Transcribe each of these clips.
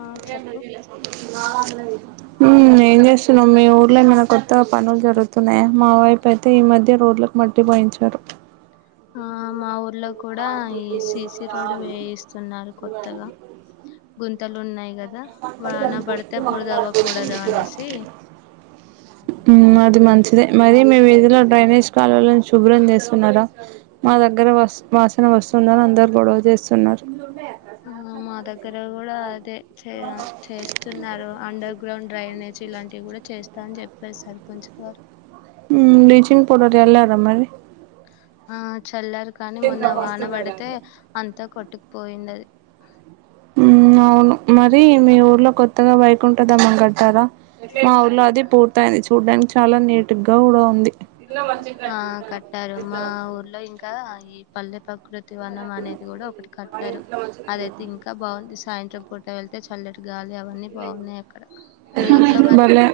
ఆ చెప్పు ఉమ్మ్ ఏం చేస్తున్నావ్ మీ ఊర్లో ఏమన్నా కొత్తగా పనులు జరుగుతున్నాయా మా వైపైతే ఈ మధ్య రోడ్లకు మట్టి పోయించారు అ మా ఊర్ ఉల్లో కూడా ఈ సీ సీ రోడ్ వేయిస్తున్నారు కొత్తగా గుంతలున్నాయి కదా వాన పడితే బుడదవ్వకూడదు అనేసి చిదే మరి మీ వీధిలో డ్రైనేజ్ కాలువలను శుభ్రం చేస్తున్నారా మా దగ్గర వస్ వాసన వస్తుందని అందరు గొడవ చేస్తున్నారు ఉమ్మ్ మా దగ్గర కూడా చేయా చేస్తున్నారు అండ గ్రౌండ్ డ్రైనేజ్ ఇలాంటివి కూడా చేస్తా అని చెప్పా సర్పంచ్ గారు ఉమ్మ్ బ్లీచింగ్ పౌడర్ జల్లారా మరిరి ఆ చ్ చల్లారు కానీ మొన్న వానబడితే అంతా కొట్టు పోయిందది ఉమ్మ్ అవును మరి మీ ఊర్లో కొత్తగా వై కుంట దంగం పెడ్తారా మా ఊర్లో అది పూ తాది చూడ్డానికి చాలా నీట్ గా కూడా ఉంది ఆ కట్టారు మా ఊర్లో ఇంకా ఈ పల్లె ప కృతి వనం అనేది కూడా ఒకటి కట్టారు అదయితే ఇంకా బావుంది సాయంత్రం పూట వెళ్తే చల్లటి గాలి అవన్నీ బాగున్నాయి అక్కడ మీ ఊర్లో మరి భలే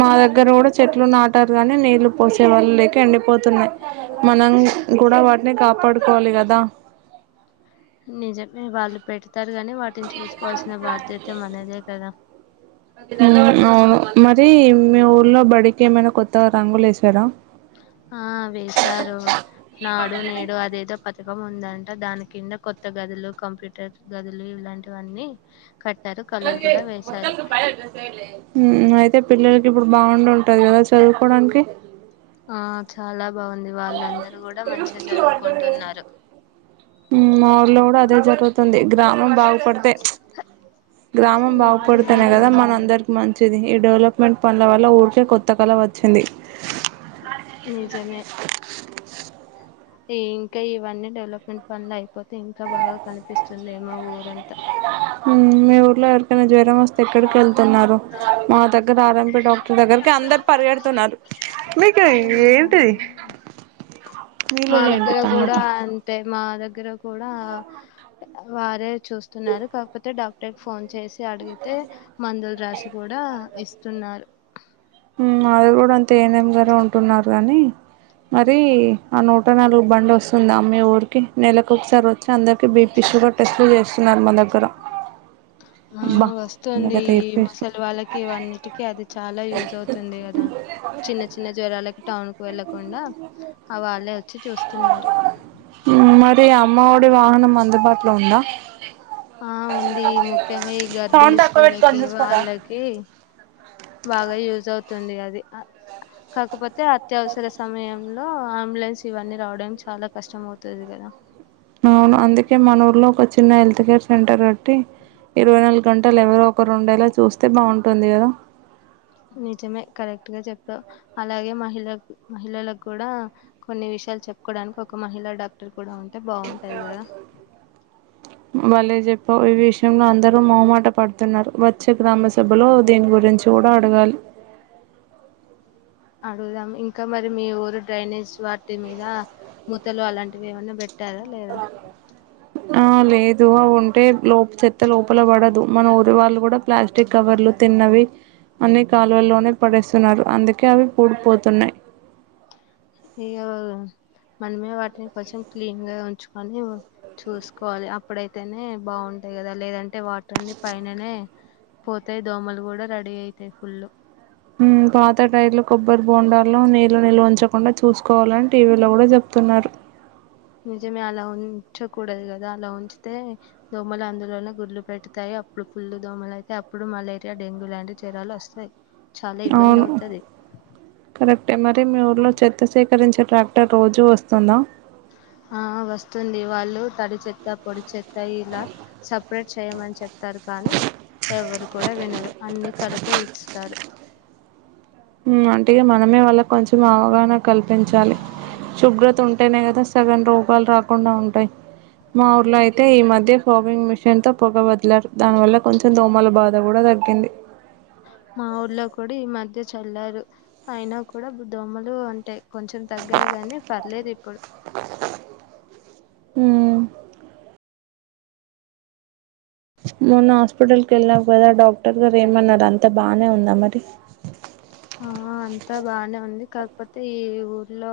మా దగ్గర కూడా చెట్ లు నాటారు గాని నీళ్లు పోసే వాళ్లులేక ఎండి పోతున్నాయ్ మనం కూడా వాటిని కాపాడుకోవాలి గదా నిజమే వాళ్ళు పెడు తారు గాని వాటిని చూసుకోవాల్సిన బాధ్యత మనదే కదా హ్మ్ అవును మ అది మీ ఊర్లో బడికి ఏమైనా కొత్తగా రంగులు ఏసారా ఆ వేసారు నాడు నేడు అదేదో ప థకం ఉందంట దాని కింద కొత్త గదులు కంప్యూటర్ గదులు ఇలాంటివన్నీ కట్టారు కలర్ కూడా వేశారు హ్మ్ అయితే పిల్లలకి ఇప్పుడు బాగుండు ఉంటది కదా చదువుకోవడానికి ఆ చాలా బాగుంది వాళ్ళందరూ కూడా మంచిగా చదువుకుంటున్నారు మా ఊర్లో గూడా అదే జరుగుతుంది గ్రామం బాగుపడితే గ్రామం బాగుపడుతేనే కదా మన అందరికి మంచిది ఈ డెవలప్మెంట్ పనుల వల్ల ఊరికే కొత్త కళ వచ్చింది నిజమే ఇంకా ఇవన్నీ డెవలప్మెంట్ ఫన్లు అయిపోతే ఇంకా బాగా కనిపిస్తుందమో ఊరంతా మీ ఊర్లో ఎవరికన్నా జ్వ మస్త ఎక్కడికి వెళ్తున్నారు మా దగ్గర ఆర్ అం పి డాక్టర్ దగ్గరకి అందరు పరిగెడుతున్నారు మా దగ్గర కూడా అంటే మా దగ్గర కూడా వారే చూస్తున్నారు కాకపోతే డాక్టర్ క ఫోన్ చేసి అడిగి ఇస్తున్నారు హ్మ్ అది గూడా అంతే ఏనే ర ఉంటున్నారు గానీ మరి ఆ నూట నాలుగు బండి వస్తుంది ఆ మీ ఊరికి నెలకు ఒకసారి వచ్చి అందరికి బీపీ షుగర్ టెస్ట్లు జేస్తున్నారు మా దగ్గర ఆ అబ్బా వస్తుంది ఎందుకైతే ఈ చెప్పేసి ముసలి వాళ్ళకి ఇవన్నిటికి అది చాలా యుజ్ అవుతుంది కదా చిన్న చిన్న జ్వరాలకి టౌన్ వెళ్ళకుండా ఆ వాళ్ళే వచ్చి చూస్తున్నారు మరి అమ్మఒడి వాహనం అందుబాటులో ఉందా ఆ ఉంది ముఖ్యంగా ఈ సౌండ్ గర్భిణీ తక్కువ పెట్టు స్ట్రీలకి వాళ్ళకి బాగా యుజ్ అవు తుంది అది కాకపో తే అత్యవసర సమయం లో అంబులెన్స్ ఇవన్నీ రావడానికి చాలా కష్టం అవుతది కదా అవును అందుకే మన ఊర్లో ఒక చిన్న హె త్ కేర్ సెంటర్ గట్టి ఇరవై నాలుగు గంటలు ఎవరో ఒకరు ఉండేలా చూస్తే బాగుంటుంది కదా నిజమే కరెక్ట్ గా చెప్పావ్ అలాగే మహిళ మహిళలకు కూడా కొన్ని విషయాలు చెప్పుకోవడానికి ఒక మహిళ డాక్టర్ కూడా ఉంటే బాగుంటది కదా బలే చెప్పావ్ లో అందరూ మోమాట పడుతున్నారు వచ్చే గ్రామ సభలో దీని గురించి కూడా అడగాలి అడుగుదాం ఇంకా మరి మీ ఊరు డ్రైనేజ్ వాటి మీద ముతలు అలాంటివి ఏమన్నా పెట్టారా లేదా ఆ లేదు అవి ఉంటే లోప చెత్త లోపల పడదు మన ఊరి వాళ్ళు కూడా ప్లాస్టిక్ కవర్లు తిన్నవి అన్ని కాలువలోనే పడేస్తున్నారు అందుకే అవి పూడిపోతున్నాయి ఇక మనమే వాటిని కొంచెం క్లీన్ గా ఉంచుకొని చూసుకోవాలి అప్పుడైతేనే బాగుంటాయి కదా లేదంటే వాటర్ని పైననే పోతాయి దోమలు కూడా రెడీ అయితాయి ఫుల్ ఉ పాత టైర్లు కొబ్బరి బోండాల్లో నీళ్ళ నిల్ ఉంచకుండా చూసుకోవాలని టీవీలో కూడా చెప్తున్నారు నిజమే అలా ఉంచకూడదు కదా అలా ఉంచితే దోమలు అందులోనే గుడ్లు పెడతాయి అప్పుడు ఫుల్ దోమలు అయితే అప్పుడు మలేరియా డెంగ్యూ లాంటి జరాలు వస్తాయి చాలా ఇబ్బంది అవును అవుతది కరెక్టే మరి మీ ఊర్లో చెత్తశే కరంచ ట ఆ వస్తుంది వాళ్ళు తడి చె పొడిచే ఇలా సపరేట్ చెయమని చెప్పి తారు కానీ ఎవరు కూడా వినరు అన్ని కలిపి ఉపే ఇస్తారు అంటగా మనమే వాళ్ల కొంచెం అవగాహన కల్పించాలి శుభ్రత ఉంటేనే కదా సగ రోగాలు రాకుండా ఉంటాయి మా ఊర్లో అయితే ఈ మధ్య ఫోగింగ్ మిషన్ తో పొగ వదిలారు దాని వల్ల కొంచెం దోమల బాధ కూడా తగ్గింది మా ఊర్లో కూడా ఈ మధ్య చల్లారు అయినా కూడా దోమలు ఉంటాయి కొంచెం తగ్గాయి గానీ పర్లేదు ఇప్పుడు ఉ మొన్న హాస్పిటల్కి వెళ్ళావు కదా డాక్టర్ గారు ఏమన్నారు అంత బానే ఉందా మరి ఆ అంతా బానే ఉంది కాకపోతే ఈ ఊర్లో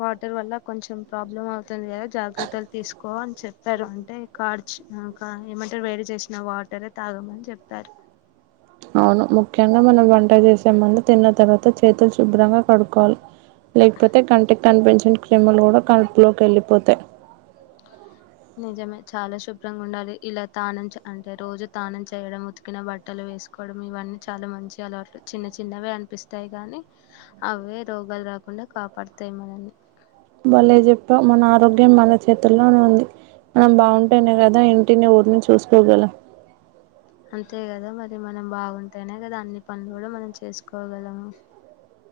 వాటర్ వల్ల కొంచెం ప్రాబ్లం అవుతుంది కదా జాగ్రత్తలు తీసుకో అని చెప్పారు అంటే కార్చ ఏమంటారు వేడి చేసినా వాటరే తాగమని చెప్పారు అవును ముఖ్యంగా మనం వంట జేసే ముందు తిన్న తర్వాత చేతులు శుభ్రంగా కడుక్కవాలి లేకపోతే కంటికి కనిపించిన క్రీములు కూడా కడుపులోకి వెళ్ళిపోతాయి నిజమే చాలా శుభ్రంగా ఉండాలి ఇలా తానం అంటే రోజు తానం చేయడం ఉతికిన బట్టలు వేసుకోవడం ఇవన్నీ చాలా మంచి అలవాట్ చిన్న చిన్నవే అనిపిస్తాయి కాగానీ అవే రోగాలు రాకుండా కాపాడతాయి మనల్ని బలే చెప్పవ్ మన ఆరోగ్యం మన చేతుల్లోనే ఉంది మనం బాగుంటేనే కదా ఇంటిని ఊరిని చూసుకోగల అంతే కదా మరి మనం బాగుంటేనే కదా అన్ని పనులు కూడా మనం చేసుకోగలము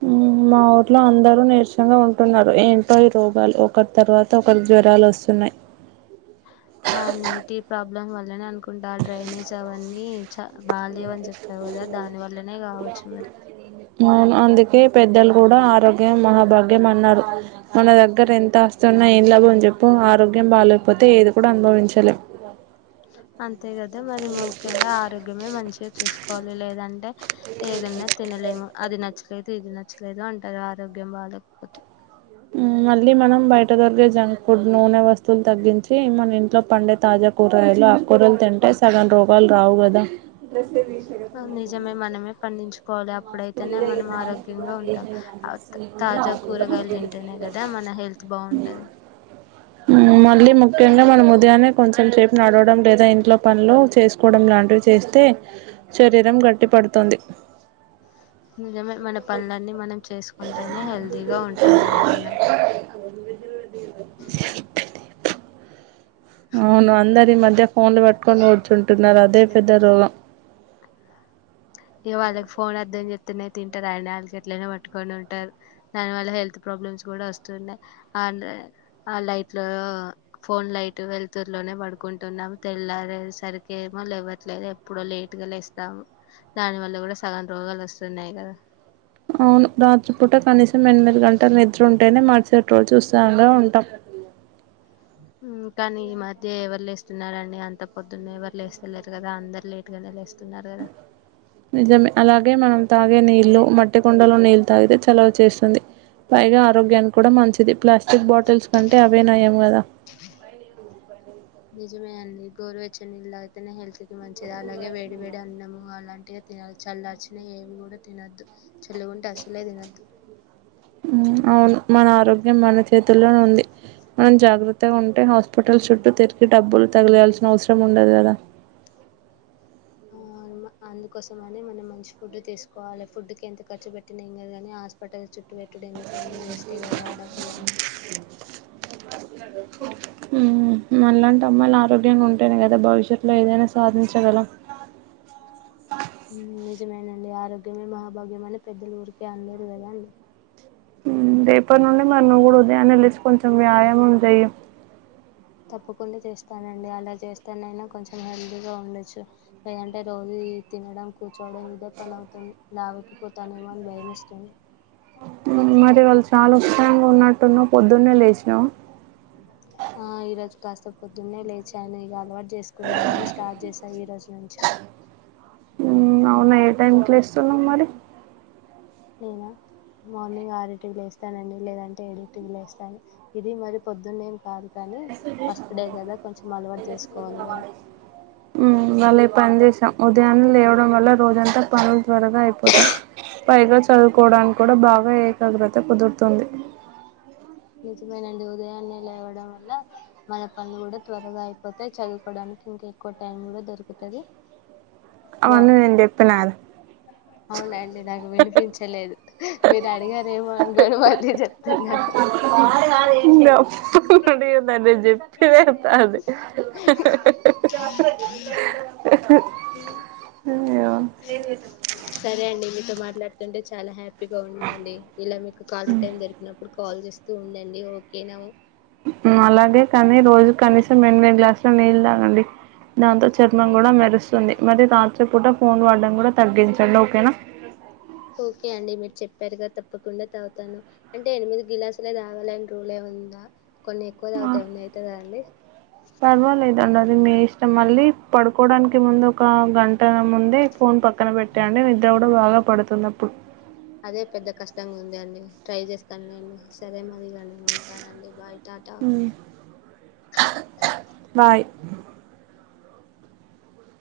ఉ మా ఊట్లో అందరూ నీరసంగా ఉంటున్నారు ఏంటో ఈ రోగాలు ఒకరి తర్వాత ఒకరు జ్వరాలు వస్తున్నాయి ని అనుకుంటా ఆ డ్రైనేజ్ అవన్నీ చ బాలదేవ్ అని చెప్పావు కదా దాని వల్లనే కావచ్చు మరి అవును అందుకే పెద్దలు కూడా ఆరోగ్యం మహాభాగ్యం అన్నారు మన దగ్గర ఎంత ఆస్తున్నా ఏం లాభం జెప్పు ఆరోగ్యం బాగలేకపోతే ఏదు అంతే కదా మరి ముఖ్యంగా ఆరోగ్యమే మంచి చూసుకోవాలి లేదంటే ఏదన్నా తినలేము అది నచ్చలేదు ఇది నచ్చలేదు అంటారు ఆరోగ్యం బాధపోతే మళ్ళీ మనం బయట దొరిగే జంక్ ఫుడ్ నూనె వస్తువులు తగ్గించి మన ఇంట్లో పండే తాజా కూరగాయలు కూరలు తింటే సగం రోగాలు రావు గదా ద విశరత్ నిజమే మనమే పండించుకోవాలి అప్పుడైతేనే మనం ఆరోగ్యంగా ఉంటాం ఆ త- తాజా కూరగాయలు తింటేనే కదా మన హెల్త్ బాగుంటది మళ్ళీ ముఖ్యంగా మనం ఉదయానే కొంచెం సేపు నడవడం లేదా ఇంట్లో పనులు చేసుకోవడం లాంటివి చేస్తే శరీరం గట్టి పడుతుంది నిజమే మన పనులన్నీ మనం చేసుకుంటేనే హెల్దీగా ఉంటాం కదా మనం [inaudible] అవును అందరూ ఈ మధ్య ఫోన్లు పట్టుకొని కూర్చో టున్నారు అదే పెద్ద రోగం ఇక వాళ్ళకి ఫోన్ అర్థం చెప్తేనే తింటారు ఆని వాళ్ళకి ఎట్లనా పట్టుకొని ఉంటారు దానివల్ల హెల్త్ ప్రాబ్లమ్స్ కూడా వస్తున్నాయి అ ఆ లైట్ లో ఫోన్ లైట్ వెలుతురులోనే పడుకుంటున్నాము తెల్లారే సరికేమో లేవ్వట్లేదు ఎప్పుడో లేట్ గా లేస్తాము దాని వల్ల కూడా సగం రోగాలు వస్తున్నాయి కదా అవును రాత్రిపూట కనీసం ఎనిమిది గంటలు నిద్ర ఉంటేనే మరుసటి రోజు హుషారుగా ఉంటాం ఉమ్ కానీ ఈ మధ్య ఎవరు లేస్తున్నారండి అంత పొద్దున్నే ఎవరు లేస్తలేరు కదా అందరు లేటుగానే లేస్తు నిజమే అలాగే మనం తాగే నీరు ఇళ్లు మట్టి కొండలో నీళ్ళ తాగితే చలవ చేస్తుంది పైగా ఆరోగ్యానికి కూడా మంచిది ప్లాస్ ప్లాస్టిక్ బాటిల్స్ కంటే అవే నయాం కదా [inaudible] నిజమే అండి గోరువెచ్చని నీళ్ళు తాగితేనే హెల్త్ కి మంచిది అలాగే వేడివేడి అన్నము అలాంటివే తిన్నాలి చల్లార్చిన ఏవి కూడా తినొద్దు చల్లగుంటే అసలే తినొద్దు ఉమ్ అవును మన ఆరోగ్యం మన చేతుల్లోనే ఉంది మనం జాగ్రత్తగా ఉంటే హాస్పిటల్ చుట్టూ తిరిగి డబ్బులు తగలేయాల్సిన అవసరం ఉండదు కదా ఆ అన్న అందుకోసమనే మనం మంచి ఫుడ్ తీసుకోవాలి ఫుడ్ కి ఎంత ఖర్చు పెట్టినా ఎం కాదు కానీ హాస్పిటల్ చుట్టు పెట్టుడు ఎందుకండి వేస్టే ఏ కదా ఆ డబ్బులన్నీ ఉమ్ మళ్ళా అంటే అమ్మాయిలు ఆరోగ్యంగా ఉంటానే కదా భవిష్యత్లో ఏదైనా సాధించగలం నిజమేనండి ఆరోగ్యమే మహాభాగ్యమ అని పెద్దలు ఊరికే అనలేరు కదా అండి ఉమ్ రేపటి నుండి మరి నువ్వు కూడా ఉదయాన్నే లేసి కొంచెం వ్యాయామం చెయ్యి తప్పకుండా చేస్తానండి అలా చేస్తానైనా కొంచెం హెల్తీగా ఉండొచ్చు లేదంటే రోజు ఇ తినడం కూర్చోవడం ఇదే పని అవుతుంది లావేకిపోతానేమో అని భయం వేస్తుంది మరి ఇవాళ్ళు చాలా ఉత్సాహంగా ఉన్నట్టున్నావ్ పొద్దున్నే లేచినావా ఆ ఈ రోజూ కాస్త పొద్దున్నే లేచాను ఇక అలవాటు చేసుకుందామని స్టార్ట్ చేశా ఈ రోజు నుంచి అవునా ఏ టైం కి లేస్తున్నావ్ మరి నేనా మార్నింగ్ ఆరు ఇంటికి లేస్తానండి లేదంటే ఏడు ఇంటికి లేస్తాను ఇది మరి పొద్దున్నేం కాదు కానీ ఫస్ట్ డే కదా కొంచెం అలవాటు చేసుకోవాలి కదా ఉమ్ వాళ్ళ పని చేశాం ఉదయాన్నే లేవడం వల్ల రోజంతా పనులు త్వరగా అయిపోతయి పైగా చదువుకోవడానికి కూడా బాగా ఏకాగ్రత కుదురుతుంది నిజమే నండి ఉదయాన్నే లేవ్వడం వల్ల మన పని కూడా త్వరగా అయిపోతాయి చదువుకోవడానికి ఇంకా ఎక్కువ టైం కూడా దొరుకుతది బా అవన్నీ నేను చెప్పినా అవునండి నాకు వినిపించలేదు మీరు అడిగారేమో అనుకని మళ్ళీ చెప్తున్నా [unintelligible] చెప్పినా అదే అ అంటే చాలా హ్యాపీ ప్రిపేర్ గా ఉండాలి ఇలా మీకు కాలేజ్ టైం దొరికినప్పుడు కాల్ చేస్త స్తూ ఉండండి ఓకేనా అలాగే కానీ రోజు కనీసం ఏనిమిది గ్లాసులు నీళ్ళు తాగండి దాంతో చర్మం కూడా మెరుస్తుంది మరి రాత్రి పూట ఫోన్ వాడ్డాం కూడా తగ్గించండి ఓకేనా ఓకే అండి మీరు చెప్పారు గా తప్పకుండా తాగుతాను అంటే ఎనిమిది గ్లాసులే తాగాలని రూల్ ఎం ఉందా కొన్ని ఎక్కువ తాగితే ఆ, ఏమన్నా అయితదా అండి దాని డబ్బులు మీ ఇష్టం మళ్ళీ పడుకోవడానికి ముందు ఒక గంట ముందే ఫోన్ పక్కన పెట్టాండి నిద్ర కూడా బాగా పడుతుంది అప్పుడు అదే పెద్ద కష్టంగా ఉంది అండి ట్రై చేస్తాను నండి సరే మరి ఇగ ఉంటానండి బాయ్ టాటా ఉ బాయ్ అ